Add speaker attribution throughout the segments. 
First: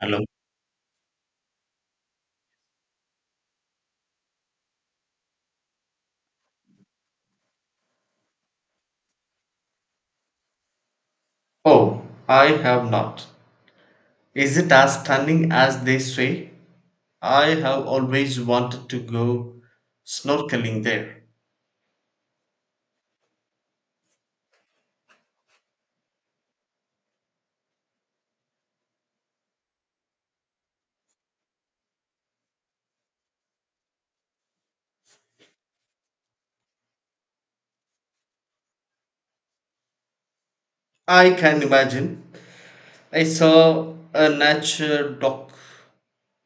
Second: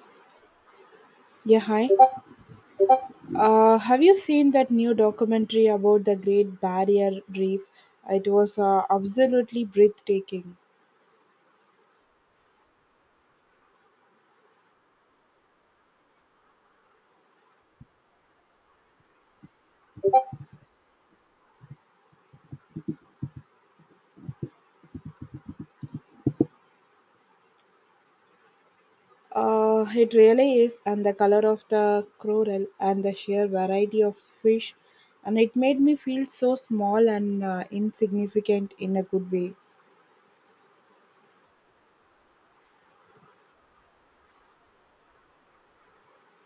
Speaker 1: Hello.
Speaker 2: Yeah, hi. Have you seen that new documentary about the Great Barrier Reef? It was absolutely breathtaking.
Speaker 1: Oh, I have not. Is it as stunning as they say? I have always wanted to go snorkeling there.
Speaker 2: It really is, and the color of the coral and the sheer variety of fish, and it made me feel so small and insignificant in a good way.
Speaker 1: I can imagine. I saw a nature doc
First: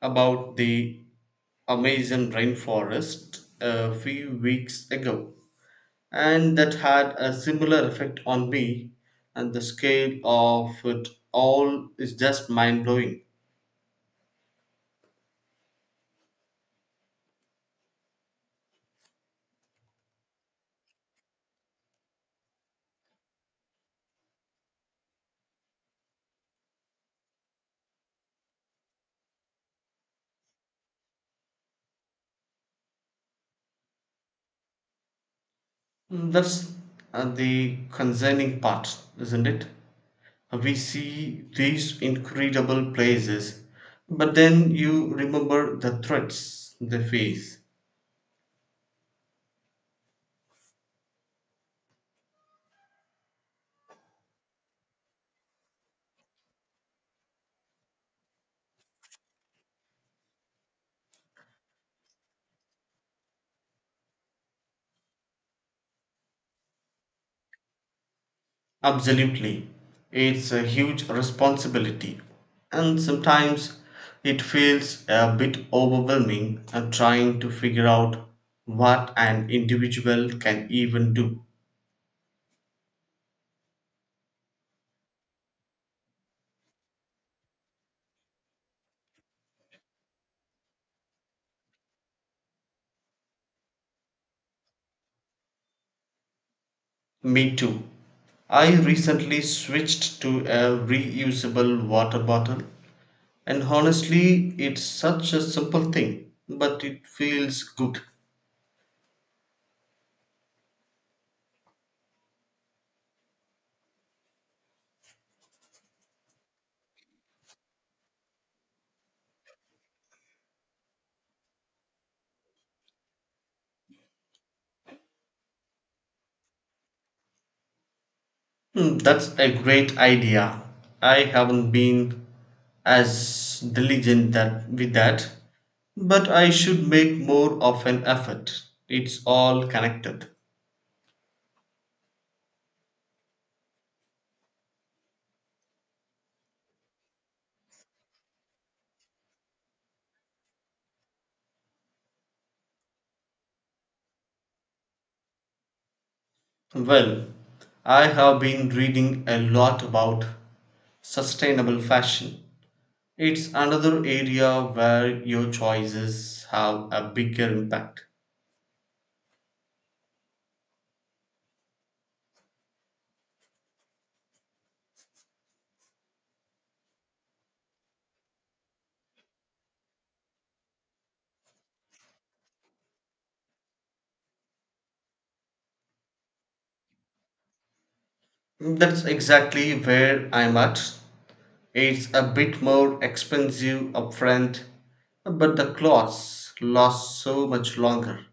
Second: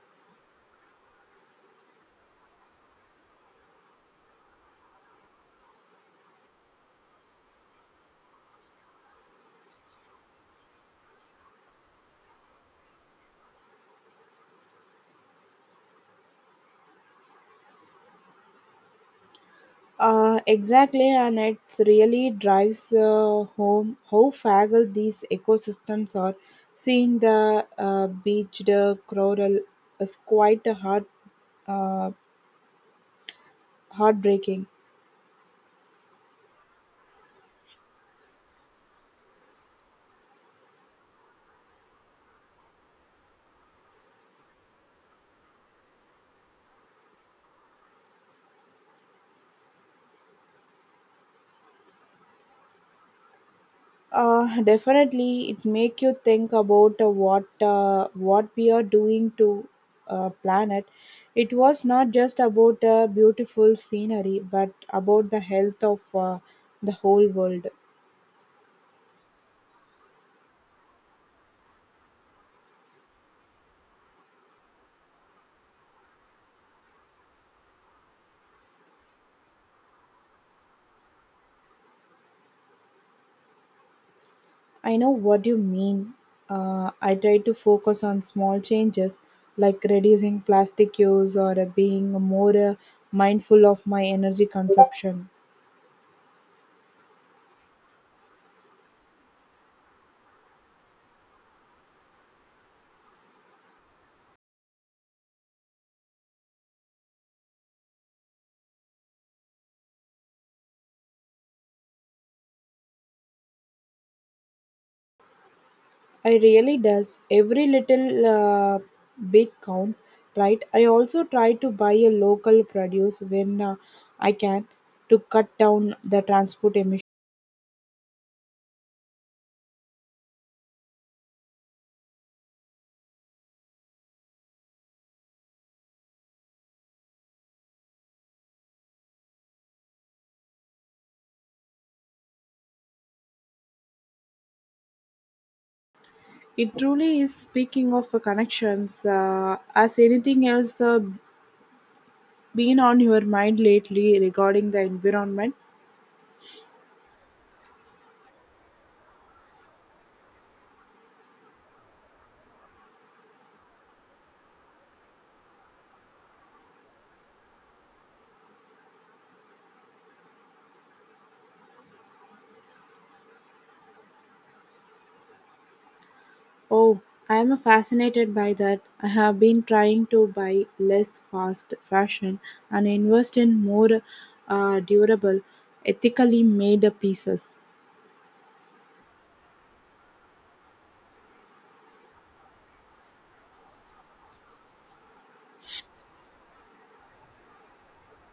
Speaker 1: about the Amazon rainforest a few weeks ago, and that had a similar effect on me, and the scale of it all is just mind blowing.
Speaker 2: Exactly, and it really drives home how fragile these ecosystems are. Seeing the beached coral is quite a uh, heartbreaking.
Speaker 1: Mm, that's the concerning part, isn't it? We see these incredible places, but then you remember the threats they face.
Speaker 2: Definitely, it make you think about what we are doing to planet. It was not just about the beautiful scenery, but about the health of the whole world.
Speaker 1: Absolutely. It's a huge responsibility, and sometimes it feels a bit overwhelming trying to figure out what an individual can even do.
Speaker 2: I know what you mean. I try to focus on small changes like reducing plastic use or being more mindful of my energy consumption.
Speaker 1: Me too. I recently switched to a reusable water bottle. And honestly, it's such a simple thing, but it feels good.
Speaker 2: I really does every little bit count, right? I also try to buy a local produce when I can to cut down the transport emission.
Speaker 1: Hmm, that's a great idea. I haven't been as diligent that with that, but I should make more of an effort. It's all connected.
Speaker 2: It truly is speaking of connections. As anything else been on your mind lately regarding the environment?
Speaker 1: Well, I have been reading a lot about sustainable fashion. It's another area where your choices have a bigger impact.
Speaker 2: Oh, I am fascinated by that. I have been trying to buy less fast fashion and invest in more durable, ethically made pieces.
Speaker 1: That's exactly where I'm at. It's a bit more expensive upfront, but the clothes last so much longer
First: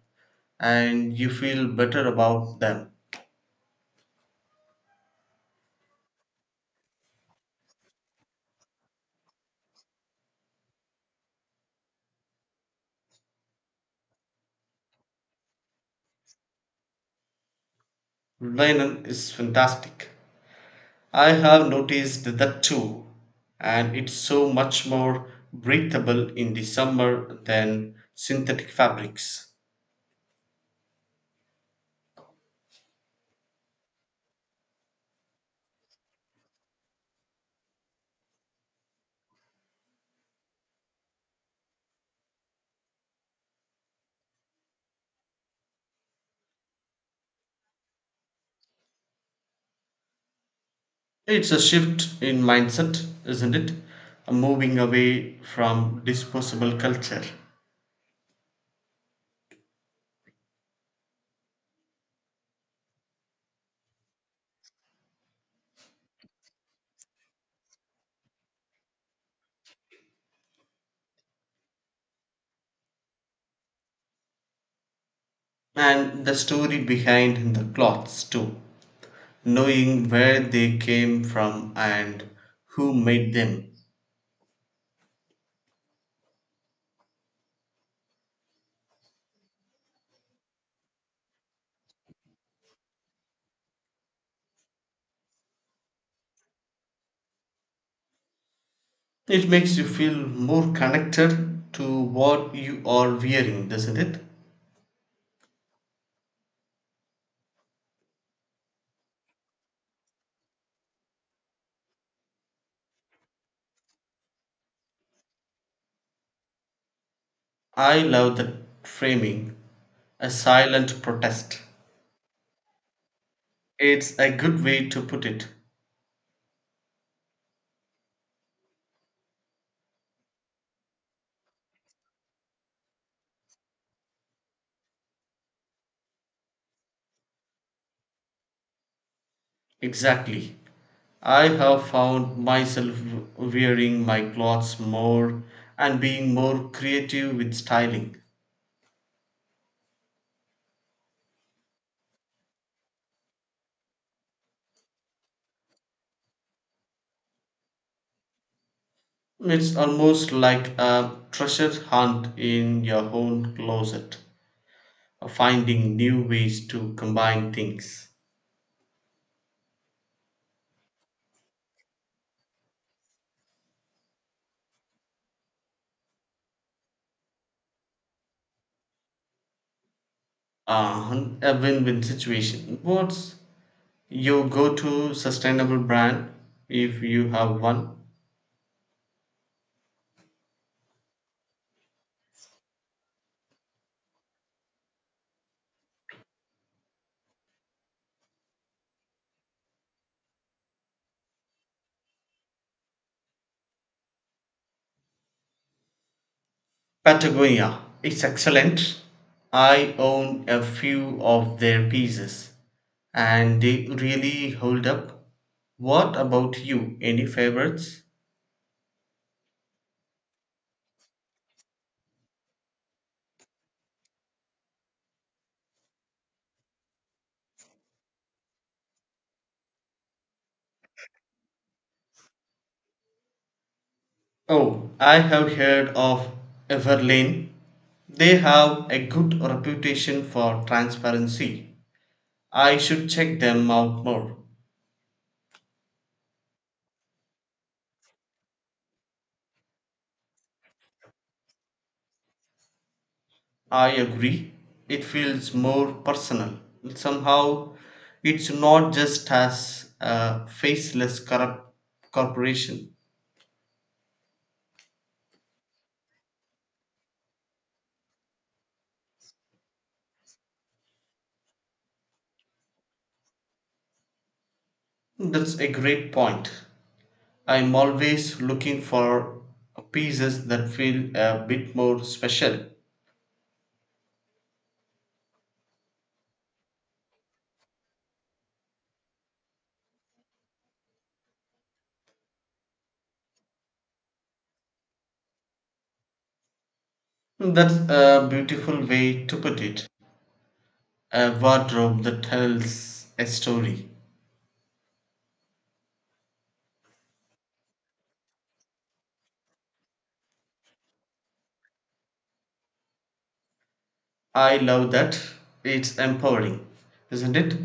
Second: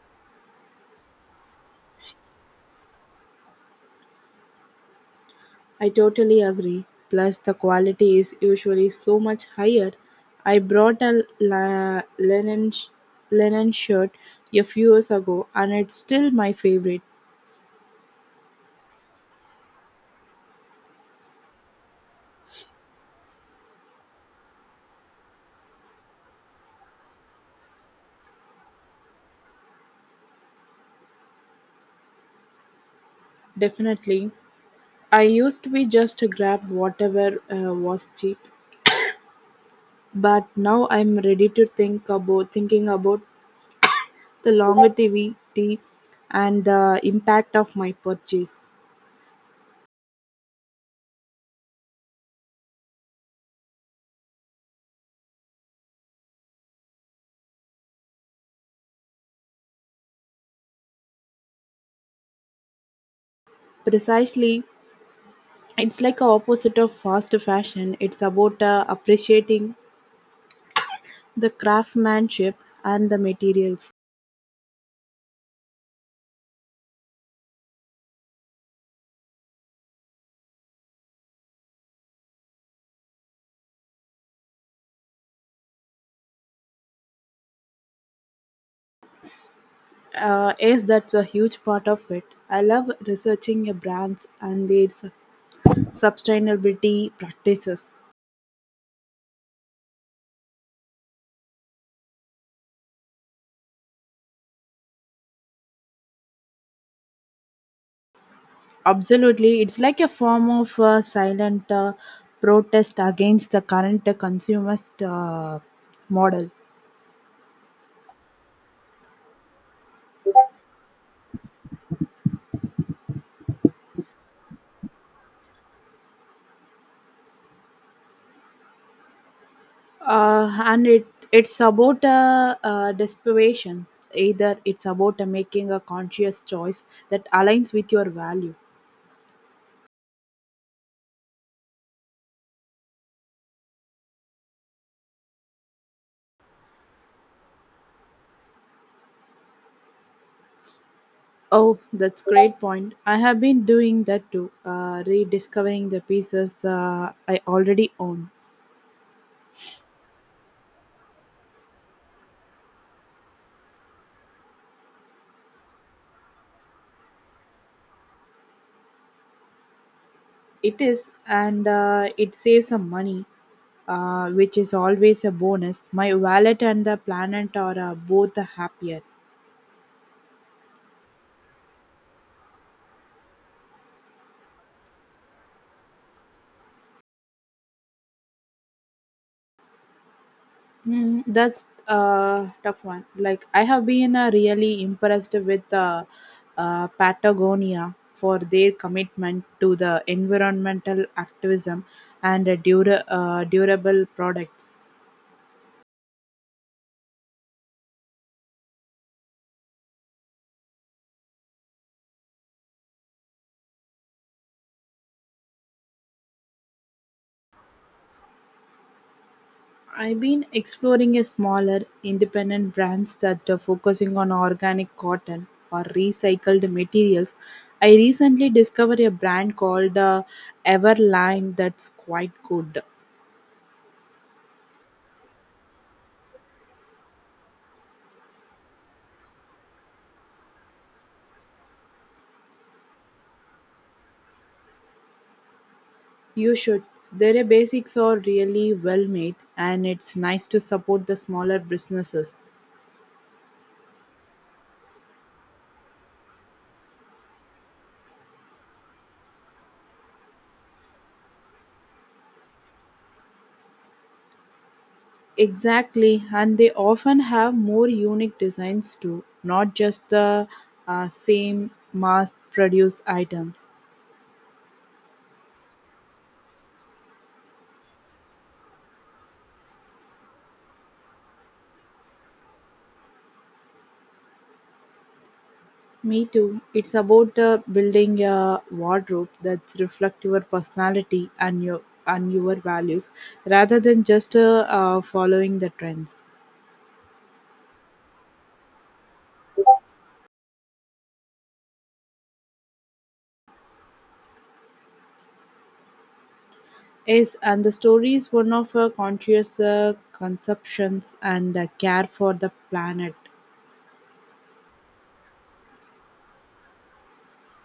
Speaker 1: and you feel better about them.
Speaker 2: I totally agree. Plus, the quality is usually so much higher. I brought a linen shirt a few years ago and it's still my favorite.
Speaker 1: Linen is fantastic. I have noticed that too, and it's so much more breathable in the summer than synthetic fabrics.
Speaker 2: Definitely. I used to be just grab whatever was cheap, but now I'm ready to thinking about the longevity and the impact of my purchase.
Speaker 1: It's a shift in mindset, isn't it? Moving away from disposable culture.
Speaker 2: Precisely, it's like a opposite of fast fashion. It's about appreciating the craftsmanship and the materials.
Speaker 1: And the story behind the clothes too, knowing where they came from and who made them.
Speaker 2: Yes, that's a huge part of it. I love researching your brands and their sustainability practices.
Speaker 1: It makes you feel more connected to what you are wearing, doesn't it?
Speaker 2: Absolutely, it's like a form of silent protest against the current consumerist model.
Speaker 1: I love that framing. A silent protest, it's a good way to put it.
Speaker 2: And it's about desperations. Either it's about making a conscious choice that aligns with your value.
Speaker 1: Exactly. I have found myself wearing my clothes more and being more creative with styling.
Speaker 2: Oh, that's great point. I have been doing that too, rediscovering the pieces I already own.
Speaker 1: It's almost like a treasure hunt in your own closet, finding new ways to combine things.
Speaker 2: It is, and it saves some money, which is always a bonus. My wallet and the planet are both happier.
Speaker 1: A win win situation. What's your go to sustainable brand if you have one?
Speaker 2: Mm, that's a tough one. Like I have been really impressed with Patagonia for their commitment to the environmental activism and durable products.
Speaker 1: Patagonia. It's excellent. I own a few of their pieces and they really hold up. What about you? Any favorites?
Speaker 2: I've been exploring a smaller independent brands that are focusing on organic cotton or recycled materials. I recently discovered a brand called Everline, that's quite good.
Speaker 1: Oh, I have heard of Everlane. They have a good reputation for transparency. I should check them out more.
Speaker 2: You should. Their basics are really well made and it's nice to support the smaller businesses.
Speaker 1: I agree. It feels more personal. Somehow, it's not just as a faceless corrupt corporation.
Speaker 2: Exactly, and they often have more unique designs too, not just the same mass produced items.
Speaker 1: That's a great point. I'm always looking for pieces that feel a bit more special.
Speaker 2: Me too. It's about building a wardrobe that reflects your personality and your values, rather than just following the trends.
Speaker 1: That's a beautiful way to put it. A wardrobe that tells a story.
Speaker 2: Yes, and the story is one of conscious conceptions and care for the planet.
Speaker 1: I love that. It's empowering, isn't it?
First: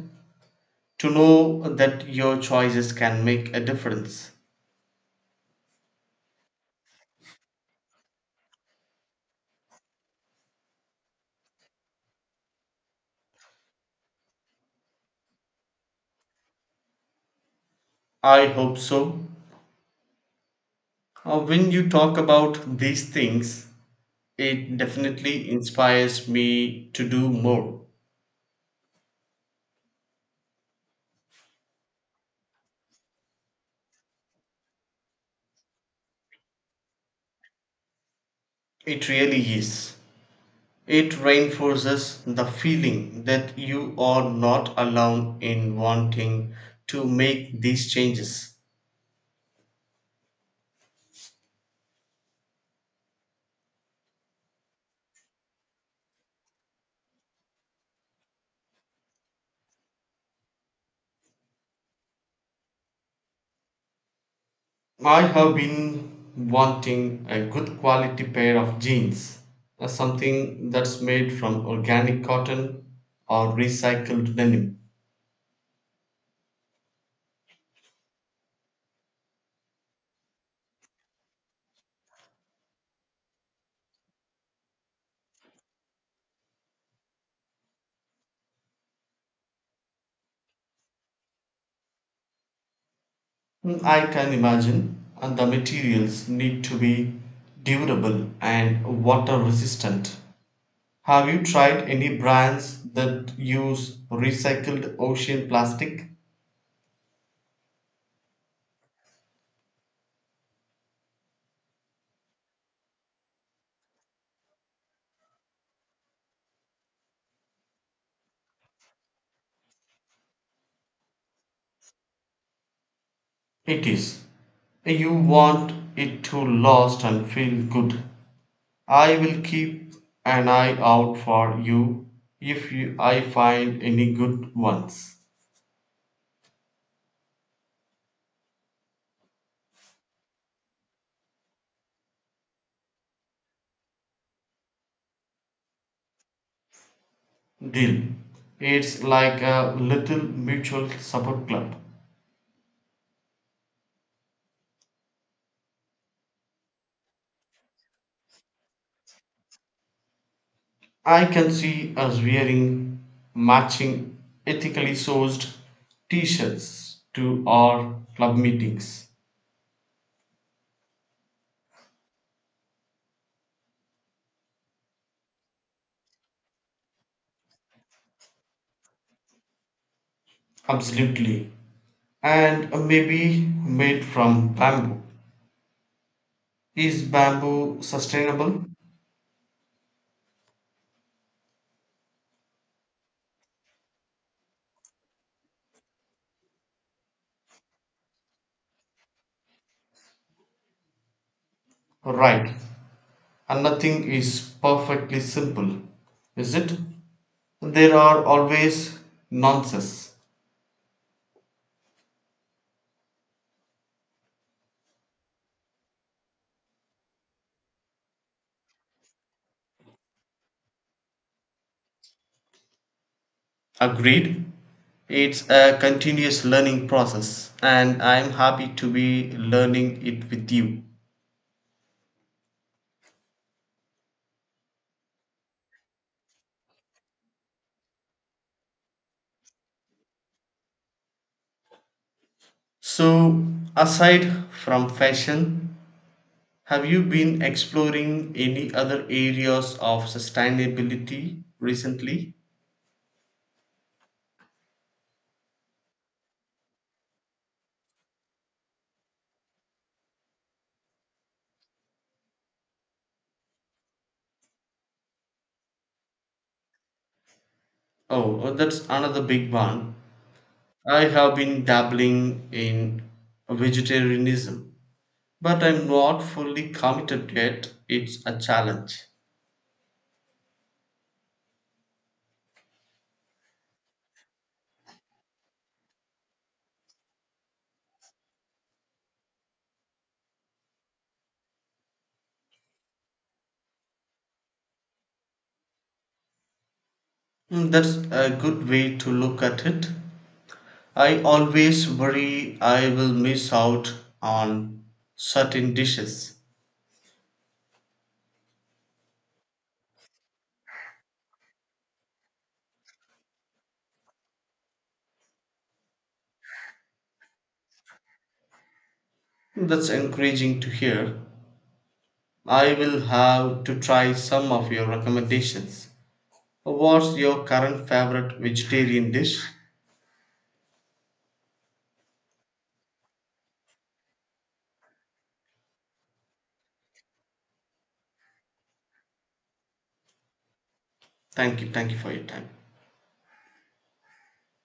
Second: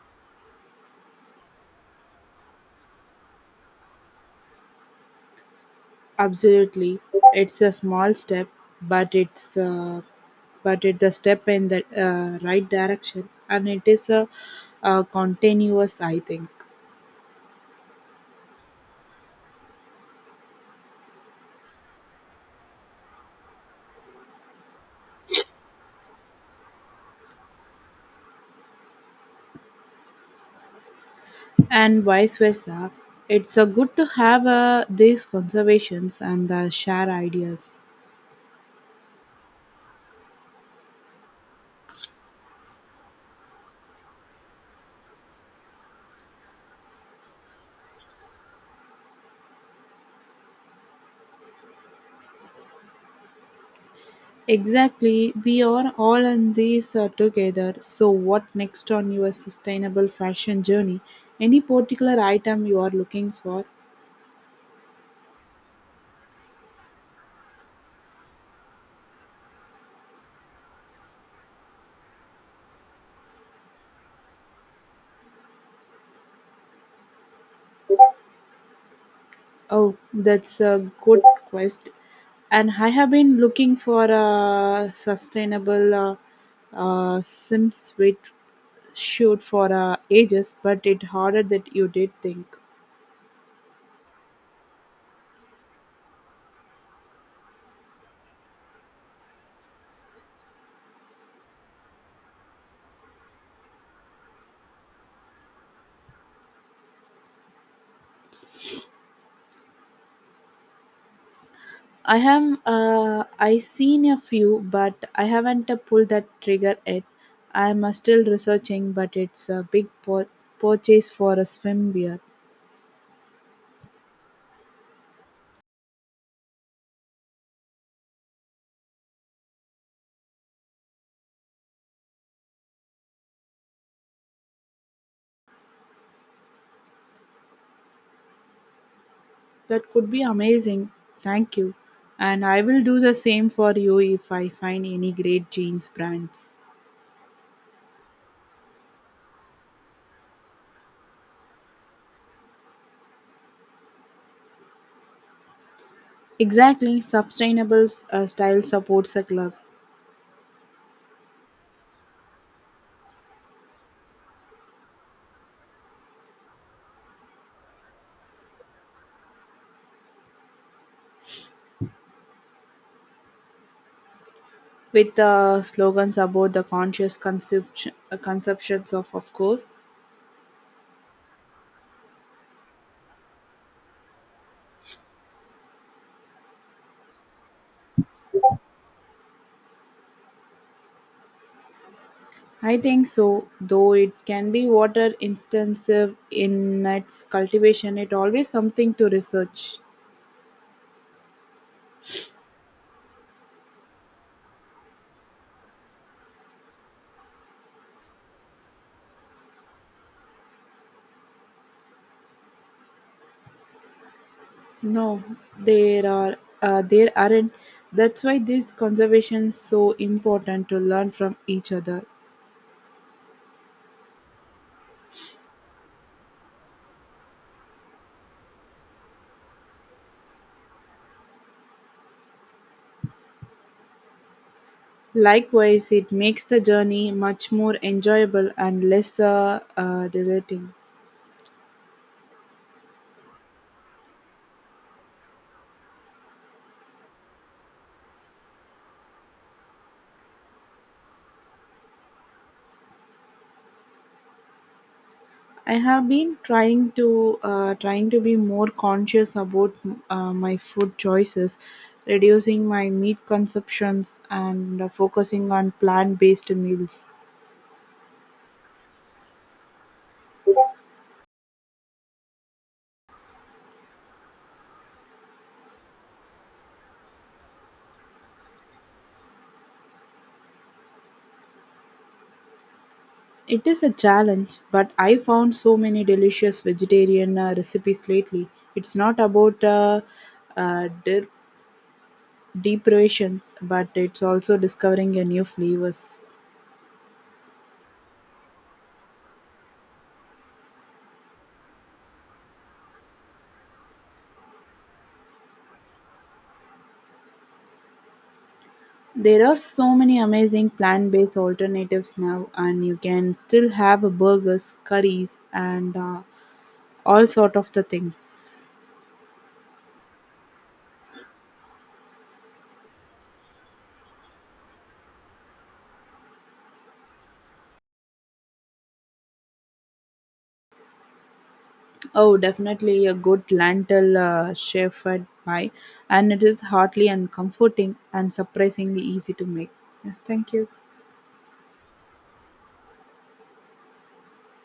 Speaker 1: To know that your choices can make a difference.
Speaker 2: Absolutely, it's a small step, but it's uh, but it's a step in the right direction, and it is a continuous. I think.
Speaker 1: I hope so. When you talk about these things, it definitely inspires me to do more.
Speaker 2: And vice versa. It's a good to have these conversations and share ideas.
Speaker 1: It really is. It reinforces the feeling that you are not alone in wanting to make these changes.
Speaker 2: Exactly, we are all in this together. So, what next on your sustainable fashion journey? Any particular item you are looking for?
Speaker 1: I have been wanting a good quality pair of jeans, something that's made from organic cotton or recycled denim.
Speaker 2: Oh, that's a good quest. And I have been looking for a sustainable sim suite shoot for ages, but it harder that you did think.
Speaker 1: Mm, I can imagine, and the materials need to be durable and water resistant. Have you tried any brands that use recycled ocean plastic?
Speaker 2: I have I seen a few, but I haven't pulled that trigger yet. I'm still researching, but it's a big po purchase for a swimwear.
Speaker 1: It is. You want it to last and feel good. I will keep an eye out for you if you, I find any good ones.
Speaker 2: That could be amazing. Thank you, and I will do the same for you if I find any great jeans brands.
Speaker 1: Deal. It's like a little mutual support club.
Speaker 2: Exactly, sustainable style supports a club
Speaker 1: I can see us wearing matching ethically sourced t shirts to our club meetings.
Speaker 2: with slogans about the conscious consumption, conceptions of course.
Speaker 1: Absolutely. And maybe made from bamboo. Is bamboo sustainable?
Speaker 2: I think so, though it can be water intensive in its cultivation. It always something to research.
Speaker 1: Right. And nothing is perfectly simple, is it? There are always nonsense.
Speaker 2: No, there are there aren't. That's why this conservation is so important to learn from each other.
Speaker 1: Agreed. It's a continuous learning process, and I'm happy to be learning it with you.
Speaker 2: Likewise, it makes the journey much more enjoyable and less deleting.
Speaker 1: So, aside from fashion, have you been exploring any other areas of sustainability recently?
Speaker 2: I have been trying to be more conscious about my food choices, reducing my meat consumptions and focusing on plant-based meals.
Speaker 1: Oh, oh, that's another big one. I have been dabbling in vegetarianism, but I'm not fully committed yet. It's a challenge.
Speaker 2: It is a challenge, but I found so many delicious vegetarian recipes lately. It's not about uh, de- deprivations, but it's also discovering a new flavors.
Speaker 1: Mm, that's a good way to look at it. I always worry I will miss out on certain dishes.
Speaker 2: There are so many amazing plant based alternatives now, and you can still have burgers, curries, and all sort of the things.
Speaker 1: That's encouraging to hear. I will have to try some of your recommendations. What's your current favorite vegetarian dish?
Speaker 2: Oh, definitely a good lentil shepherd pie, and it is hearty and comforting and surprisingly easy to make. Yeah, thank you.
Speaker 1: Thank you for your time.